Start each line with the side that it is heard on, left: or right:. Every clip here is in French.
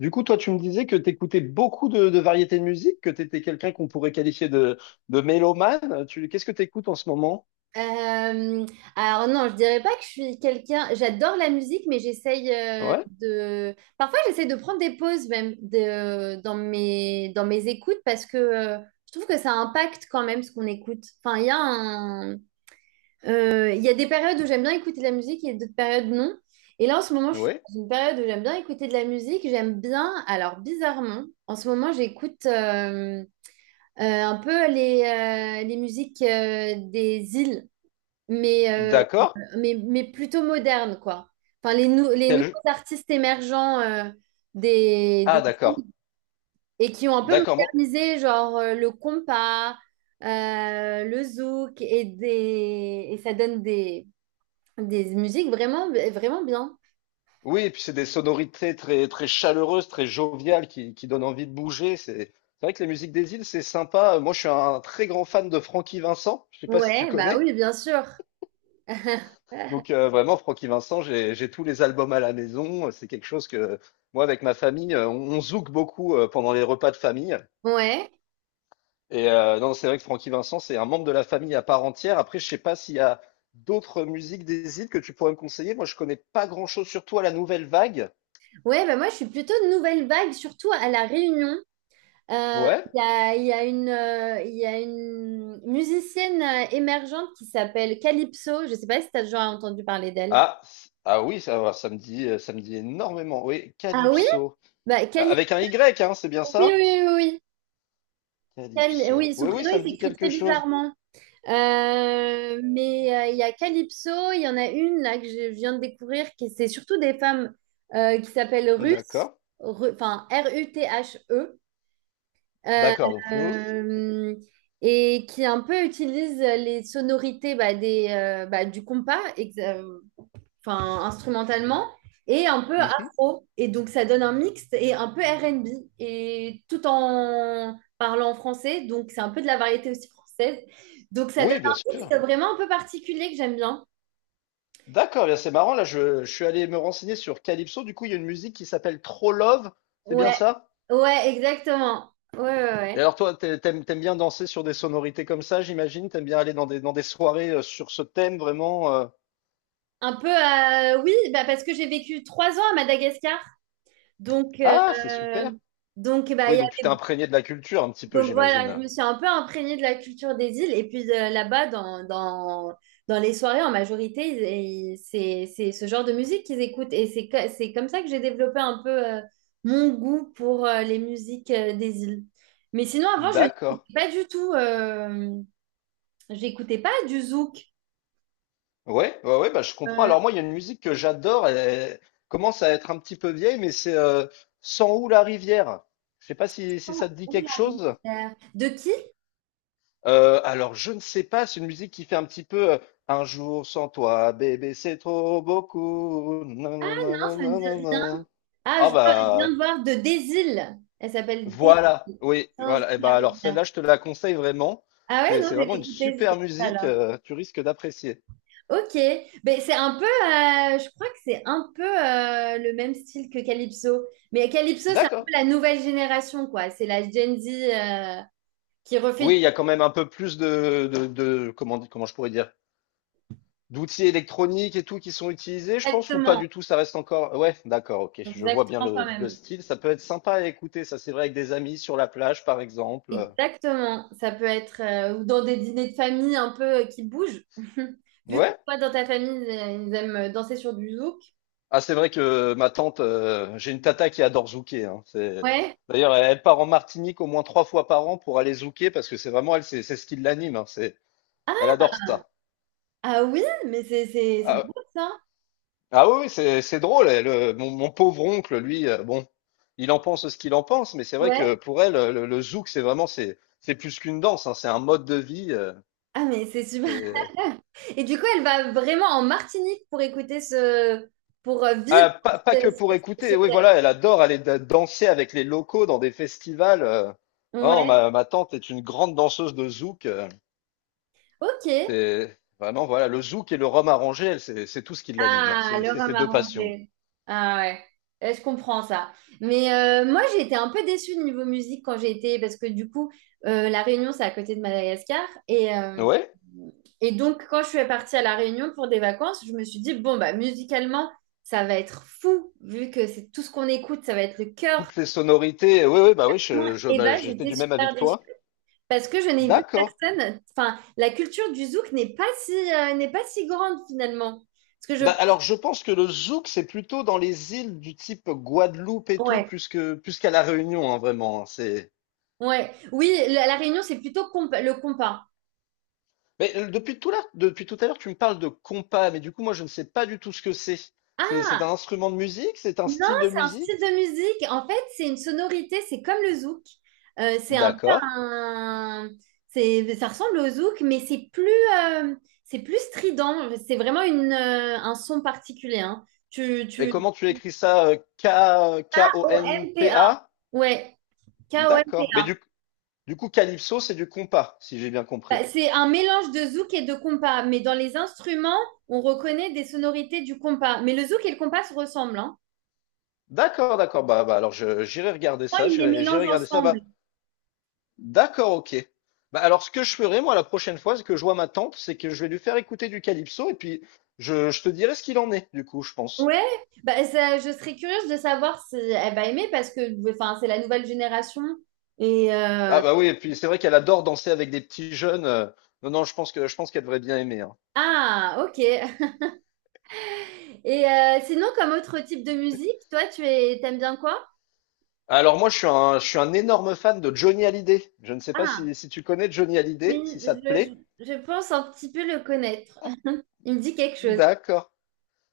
left: Du coup, toi, tu me disais que tu écoutais beaucoup de variétés de musique, que tu étais quelqu'un qu'on pourrait qualifier de mélomane. Qu'est-ce que tu écoutes en ce moment?
right: Euh, alors non, je dirais pas que je suis quelqu'un. J'adore la musique, mais j'essaye
left: Ouais,
right: de. Parfois, j'essaye de prendre des pauses même de, dans mes écoutes parce que je trouve que ça impacte quand même ce qu'on écoute. Enfin, il y a des périodes où j'aime bien écouter de la musique et d'autres périodes non. Et là, en ce moment, je suis
left: ouais,
right: dans une période où j'aime bien écouter de la musique. J'aime bien. Alors bizarrement, en ce moment, j'écoute un peu les musiques des îles. Mais euh,
left: d'accord.
right: mais plutôt moderne, quoi. Enfin, les nouveaux
left: Quel...
right: artistes émergents des,
left: Ah,
right: des
left: d'accord,
right: et qui ont un peu
left: d'accord.
right: modernisé, genre le compas, le zouk, et ça donne des musiques vraiment, vraiment bien.
left: Oui, et puis c'est des sonorités très, très chaleureuses, très joviales, qui donnent envie de bouger. C'est vrai que les musiques des îles, c'est sympa. Moi, je suis un très grand fan de Francky Vincent. Je sais pas si tu
right: Ouais, bah
left: connais.
right: oui, bien sûr.
left: Donc vraiment, Francky Vincent, j'ai tous les albums à la maison. C'est quelque chose que moi, avec ma famille, on zouk beaucoup pendant les repas de famille.
right: Ouais,
left: Et non, c'est vrai que Francky Vincent, c'est un membre de la famille à part entière. Après, je sais pas s'il y a d'autres musiques des îles que tu pourrais me conseiller. Moi, je connais pas grand-chose, surtout à la nouvelle vague.
right: ouais, bah moi je suis plutôt de nouvelle vague, surtout à La Réunion.
left: Ouais.
right: Il y a une, il y a une musicienne émergente qui s'appelle Calypso. Je ne sais pas si tu as déjà entendu parler d'elle.
left: Ah, ah oui, ça va, ça me dit énormément. Oui,
right: Ah oui?
left: Calypso.
right: Bah.
left: Ah, avec un Y, hein, c'est bien
right: Oui, oui,
left: ça?
right: oui. Oui. Oui. Cali-
left: Calypso.
right: oui, son
left: Oui, oui,
right: prénom,
left: ça
right: il
left: me dit
right: s'écrit
left: quelque
right: très
left: chose.
right: bizarrement. Mais il y a Calypso, il y en a une là que je viens de découvrir, qui c'est surtout des femmes qui s'appellent Ruth,
left: D'accord.
right: Enfin Ruthe. Euh,
left: D'accord, donc Ruth.
right: euh, et qui un peu utilise les sonorités bah, du compas, enfin, instrumentalement, et un peu
left: Mhm.
right: afro. Et donc ça donne un mix et un peu R&B, et tout en parlant français, donc c'est un peu de la variété aussi française. Donc ça donne
left: Oui, bien
right: un mix
left: sûr.
right: vraiment un peu particulier que j'aime bien.
left: D'accord, bien c'est marrant. Là, je suis allé me renseigner sur Calypso. Du coup, il y a une musique qui s'appelle Trop Love. C'est bien
right: Ouais,
left: ça?
right: ouais, exactement. Ouais, ouais,
left: Et
right: ouais.
left: alors, toi, t'aimes bien danser sur des sonorités comme ça, j'imagine? T'aimes bien aller dans des soirées sur ce thème vraiment?
right: Un peu, oui, bah, parce que j'ai vécu 3 ans à Madagascar. Donc, euh,
left: Ah, c'est super.
right: donc, bah,
left: Oui,
right: il y
left: donc tu
right: a-
left: t'es imprégné de la culture un petit peu,
right: donc voilà, je
left: j'imagine.
right: me suis un peu imprégnée de la culture des îles. Et puis là-bas, dans les soirées, en majorité, c'est ce genre de musique qu'ils écoutent. Et c'est comme ça que j'ai développé un peu mon goût pour les musiques des îles. Mais sinon, avant, je
left: D'accord.
right: n'écoutais pas du tout, j'écoutais pas du zouk.
left: Ouais, ouais, ouais, bah, je comprends.
right: Euh,
left: Alors, moi, il y a une musique que j'adore. Elle commence à être un petit peu vieille, mais c'est Sans où la rivière. Je sais pas si
right: oh,
left: ça te dit
right: oh,
left: quelque
right: la
left: chose.
right: misère. De qui?
left: Alors je ne sais pas, c'est une musique qui fait un petit peu, «Un jour sans toi bébé c'est trop beaucoup,
right: Ah
left: nan nan
right: non,
left: nan
right: ça me
left: nan nan
right: dit.
left: nan».
right: Ah,
left: Ah
right: je viens
left: bah,
right: de voir de Désil. Elle s'appelle Désil.
left: voilà, oui,
right: Sans
left: voilà et
right: la
left: bah, alors
right: rivière.
left: celle-là je te la conseille vraiment.
right: Ah ouais,
left: C'est
right: non,
left: c'est
right: je vais
left: vraiment une
right: l'écouter. C'est
left: super
right: ça,
left: musique,
right: alors.
left: tu risques d'apprécier.
right: Ok, ben, c'est un peu, je crois que c'est un peu le même style que Calypso. Mais Calypso, c'est un
left: D'accord.
right: peu la nouvelle génération, quoi. C'est la Gen Z qui refait du-.
left: Oui, il y a quand même un peu plus de comment je pourrais dire? D'outils électroniques et tout qui sont utilisés, je pense, ou pas
right: Exactement,
left: du tout, ça reste encore. Ouais, d'accord, ok, je vois bien
right: exactement quand
left: le
right: même.
left: style. Ça peut être sympa à écouter, ça c'est vrai, avec des amis sur la plage, par exemple.
right: Exactement, ça peut être ou dans des dîners de famille un peu qui bougent. Vu que
left: Ouais.
right: toi, dans ta famille, ils aiment danser sur du zouk.
left: Ah, c'est vrai que ma tante, j'ai une tata qui adore zouker, hein. C'est...
right: Ouais.
left: D'ailleurs, elle, elle part en Martinique au moins trois fois par an pour aller zouker parce que c'est vraiment elle, c'est ce qui l'anime, hein. C'est... Elle adore ça.
right: Ah oui, mais c'est
left: Ah,
right: drôle ça.
left: ah oui, oui, c'est drôle. Elle, mon pauvre oncle, lui, bon, il en pense ce qu'il en pense, mais c'est vrai que
right: Ouais.
left: pour elle, le zouk, c'est vraiment, c'est plus qu'une danse, hein, c'est un mode de vie.
right: Ah mais c'est super.
left: C'est-
right: Et du coup, elle va vraiment en Martinique pour écouter ce pour vivre
left: ah, pas
right: ce,
left: que pour
right: ce
left: écouter. Oui,
right: rêve.
left: voilà, elle adore aller danser avec les locaux dans des festivals. Oh,
right: Ouais.
left: ma tante est une grande danseuse de zouk. euh,
right: Ok.
left: c'est vraiment, voilà, le zouk et le rhum arrangé, elle, c'est tout ce qui l'anime, hein.
right: Ah,
left: C'est
right: le
left: c'est ses
right: rhum
left: deux passions.
right: arrangé. Ah ouais, je comprends ça. Mais moi, j'ai été un peu déçue de niveau musique quand j'ai été, parce que du coup, La Réunion, c'est à côté de Madagascar. Et, euh,
left: Ouais,
right: et donc, quand je suis partie à La Réunion pour des vacances, je me suis dit, bon, bah, musicalement, ça va être fou, vu que c'est tout ce qu'on écoute, ça va être le cœur.
left: toutes les sonorités. Oui, oui, bah oui, je,
right: Et
left: bah,
right: bah,
left: j'étais
right: j'étais
left: du même avis
right: super
left: que
right: déçue.
left: toi.
right: Parce que je n'ai vu
left: D'accord.
right: personne. Enfin, la culture du zouk n'est pas si grande finalement. Parce que je...
left: Bah, alors, je pense que le zouk, c'est plutôt dans les îles du type Guadeloupe et tout, plus qu'à La Réunion, hein, vraiment, hein, c'est...
right: Ouais. Oui, la Réunion, c'est plutôt le compas.
left: Mais depuis tout à l'heure, tu me parles de compas, mais du coup, moi, je ne sais pas du tout ce que c'est. C'est un
right: Ah,
left: instrument de musique? C'est un
right: non,
left: style de
right: c'est un style
left: musique?
right: de musique. En fait, c'est une sonorité, c'est comme le zouk. C'est un peu
left: D'accord.
right: un... Ça ressemble au zouk, mais euh, c'est plus strident. C'est vraiment un son particulier, hein.
left: Et comment tu écris ça?
right: Kompa.
left: K-O-N-P-A?
right: Ouais,
left: D'accord. Mais
right: Kompa.
left: du coup, calypso, c'est du compas, si j'ai bien
right: Bah,
left: compris.
right: c'est un mélange de zouk et de compas. Mais dans les instruments, on reconnaît des sonorités du compas. Mais le zouk et le compas se ressemblent, hein.
left: D'accord, d'accord. Bah, alors, j'irai regarder
right: Souvent,
left: ça.
right: ils les
left: J'irai
right: mélangent
left: regarder ça.
right: ensemble.
left: Bah, d'accord, OK. Bah, alors, ce que je ferai, moi, la prochaine fois, c'est que je vois ma tante, c'est que je vais lui faire écouter du calypso et puis je te dirai ce qu'il en est, du coup, je pense.
right: Ouais, bah, je serais curieuse de savoir si elle va aimer parce que enfin, c'est la nouvelle génération. Et
left: Ah,
right: euh,
left: bah oui, et puis c'est vrai qu'elle adore danser avec des petits jeunes. Non, non, je pense qu'elle devrait bien aimer, hein.
right: Ah, ok. Et sinon, comme autre type de musique, toi, t'aimes bien quoi?
left: Alors, moi, je suis un énorme fan de Johnny Hallyday. Je ne sais pas
right: Ah,
left: si tu connais Johnny
right: oui,
left: Hallyday, si ça te
right: je,
left: plaît.
right: je- je pense un petit peu le connaître. Il me dit quelque chose.
left: D'accord.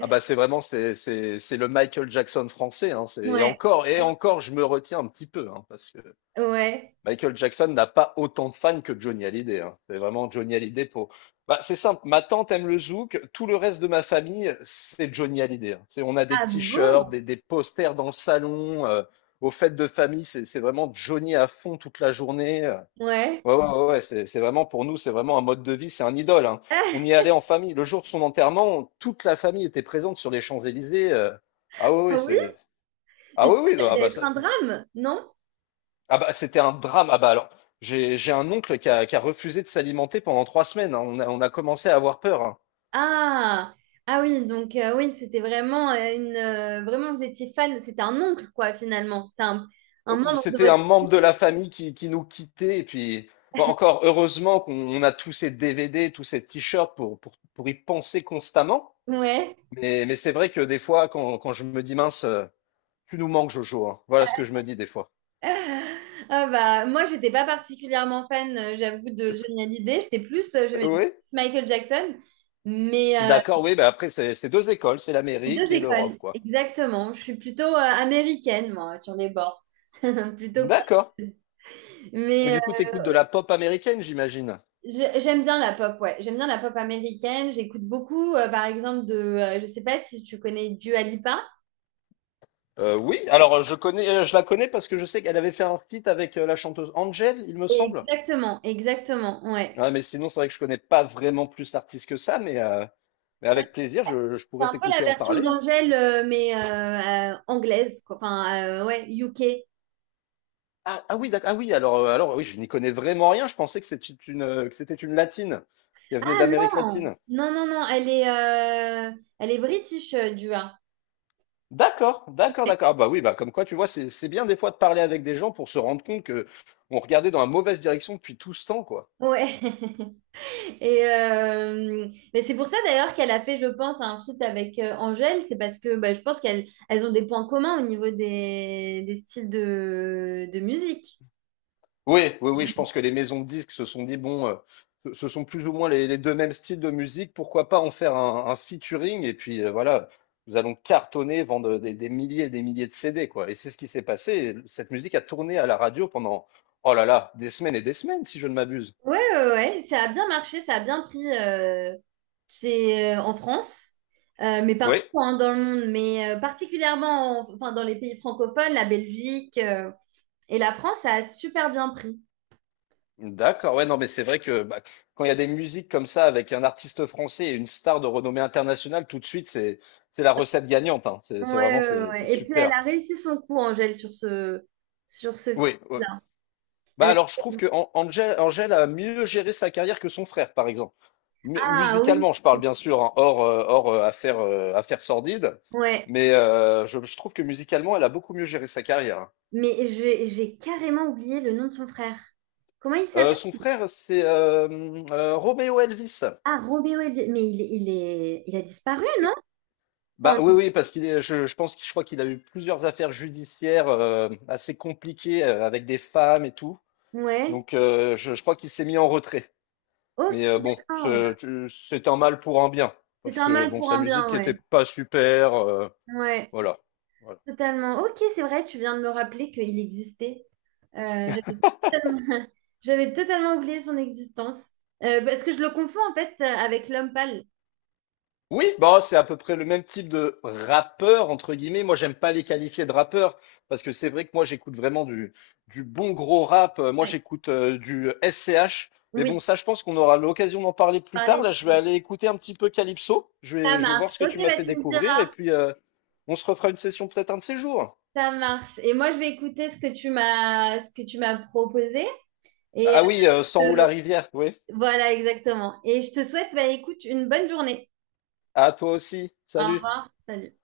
left: Ah, bah, c'est vraiment, c'est le Michael Jackson français, hein. C'est,
right: Ouais.
left: et encore, je me retiens un petit peu, hein, parce que
right: Ouais.
left: Michael Jackson n'a pas autant de fans que Johnny Hallyday, hein. C'est vraiment Johnny Hallyday pour. Bah, c'est simple. Ma tante aime le zouk. Tout le reste de ma famille, c'est Johnny Hallyday, hein. C'est, on a des
right: Ah
left: t-shirts,
right: bon?
left: des posters dans le salon. Aux fêtes de famille, c'est vraiment Johnny à fond toute la journée.
right: Ouais.
left: Ouais, ouais, ouais. Ouais, c'est vraiment pour nous, c'est vraiment un mode de vie, c'est un idole, hein. On y allait en famille. Le jour de son enterrement, toute la famille était présente sur les Champs-Élysées. Ah oui,
right: Ah
left: oui,
right: oui?
left: c'est.
right: Mais
left: Ah
right: du
left: oui,
right: coup,
left: oui.
right: ça
left: ah
right: doit
left: bah
right: être
left: ça-
right: un drame, non?
left: ah bah c'était un drame. Ah bah alors, j'ai un oncle qui a refusé de s'alimenter pendant 3 semaines, hein. On a commencé à avoir peur, hein.
right: Ah, ah oui, donc oui, c'était vraiment vous étiez fan, c'était un oncle quoi finalement, c'est un membre de
left: C'était un
right: votre
left: membre de la famille qui nous quittait. Et puis, bon, encore heureusement qu'on on a tous ces DVD, tous ces t-shirts pour y penser constamment.
right: ouais.
left: Mais, c'est vrai que des fois, quand je me dis, mince, tu nous manques, Jojo, hein. Voilà ce que je me dis des fois.
right: Ah bah moi j'étais pas particulièrement fan, j'avoue de Johnny Hallyday, j'étais plus j'aimais
left: Oui.
right: plus Michael Jackson, mais
left: D'accord, oui. Bah après, c'est deux écoles, c'est
right: les
left: l'Amérique
right: deux
left: et l'Europe,
right: écoles
left: quoi.
right: exactement, je suis plutôt américaine moi sur les bords, plutôt.
left: D'accord. Et
right: Mais
left: du coup, t'écoutes de la pop américaine, j'imagine.
right: j'aime bien la pop, ouais. J'aime bien la pop américaine. J'écoute beaucoup, par exemple, je sais pas si tu connais Dua Lipa.
left: Oui, alors je la connais parce que je sais qu'elle avait fait un feat avec la chanteuse Angel, il me semble.
right: Exactement, exactement, ouais.
left: Ouais, mais sinon, c'est vrai que je connais pas vraiment plus l'artiste que ça, mais avec plaisir, je
right: C'est
left: pourrais
right: un peu la
left: t'écouter en
right: version
left: parler, hein.
right: d'Angèle, mais anglaise, quoi. Enfin, ouais, UK.
left: Ah, ah oui, d'accord. Ah oui, alors, alors oui, je n'y connais vraiment rien. Je pensais que c'était une latine, qu'elle venait
right: Ah
left: d'Amérique
right: non,
left: latine.
right: non, non, non, elle est british, Dua.
left: D'accord, d'accord, d'accord. Ah bah oui, bah comme quoi, tu vois, c'est bien des fois de parler avec des gens pour se rendre compte que on regardait dans la mauvaise direction depuis tout ce temps, quoi.
right: Ouais. Mais c'est pour ça d'ailleurs qu'elle a fait, je pense, un feat avec Angèle. C'est parce que bah, je pense qu'elles ont des points communs au niveau des styles de musique.
left: Oui, oui, oui, je pense que les maisons de disques se sont dit, bon, ce sont plus ou moins les deux mêmes styles de musique, pourquoi pas en faire un featuring et puis voilà, nous allons cartonner, vendre des milliers et des milliers de CD, quoi. Et c'est ce qui s'est passé. Et cette musique a tourné à la radio pendant, oh là là, des semaines et des semaines, si je ne m'abuse.
right: Ouais, ouais, ouais, ça a bien marché, ça a bien pris en France, mais
left: Oui,
right: partout hein, dans le monde, mais particulièrement enfin, dans les pays francophones, la Belgique et la France, ça a super bien pris.
left: d'accord, ouais, non, mais c'est vrai que bah, quand il y a des musiques comme ça avec un artiste français et une star de renommée internationale, tout de suite, c'est la recette gagnante, hein. C'est
right: Ouais,
left: c'est vraiment,
right: ouais,
left: c'est
right: ouais. Et puis elle
left: super.
right: a réussi son coup, Angèle, sur ce,
left: Oui,
right: feat-là.
left: bah
right: Elle a
left: alors je trouve que Angel a mieux géré sa carrière que son frère, par exemple.
right: Ah oui,
left: Musicalement, je parle bien sûr, hein, hors affaire sordide,
right: ouais.
left: mais je trouve que musicalement, elle a beaucoup mieux géré sa carrière, hein.
right: Mais j'ai carrément oublié le nom de son frère. Comment il s'appelle?
left: Son frère, c'est Romeo Elvis.
right: Ah, Robéo Elvi-. Mais il a disparu,
left: Et-
right: non?
left: Bah
right: Enfin,
left: oui, oui, parce je pense, que je crois qu'il a eu plusieurs affaires judiciaires assez compliquées avec des femmes et tout.
right: ouais.
left: Donc je crois qu'il s'est mis en retrait.
right: Ok,
left: Mais bon,
right: d'accord.
left: c'est un mal pour un bien,
right: C'est
left: parce
right: un
left: que
right: mal
left: bon,
right: pour
left: sa
right: un bien,
left: musique était
right: ouais.
left: pas super,
right: Ouais,
left: voilà. Voilà.
right: totalement. Ok, c'est vrai, tu viens de me rappeler qu'il existait. Euh, j'avais totalement, j'avais totalement oublié son existence. Parce que je le confonds en fait avec l'homme pâle.
left: Oui, bah c'est à peu près le même type de rappeur entre guillemets. Moi, j'aime pas les qualifier de rappeur parce que c'est vrai que moi j'écoute vraiment du bon gros rap. Moi,
right: Ouais.
left: j'écoute du SCH. Mais bon,
right: Oui,
left: ça, je pense qu'on aura l'occasion d'en parler plus tard.
right: parler.
left: Là, je vais aller écouter un petit peu Calypso. Je
right: Ça
left: vais je vais
right: marche.
left: voir ce que
right: Ok,
left: tu m'as
right: bah
left: fait
right: tu me dis.
left: découvrir et puis on se refera une session peut-être un de ces jours.
right: Ça marche. Et moi, je vais écouter ce que tu m'as proposé. Et
left: Ah oui, sans ou la
right: euh,
left: rivière, oui.
right: voilà, exactement. Et je te souhaite, bah, écoute, une bonne journée.
left: À toi aussi.
right: Au
left: Salut.
right: revoir. Salut.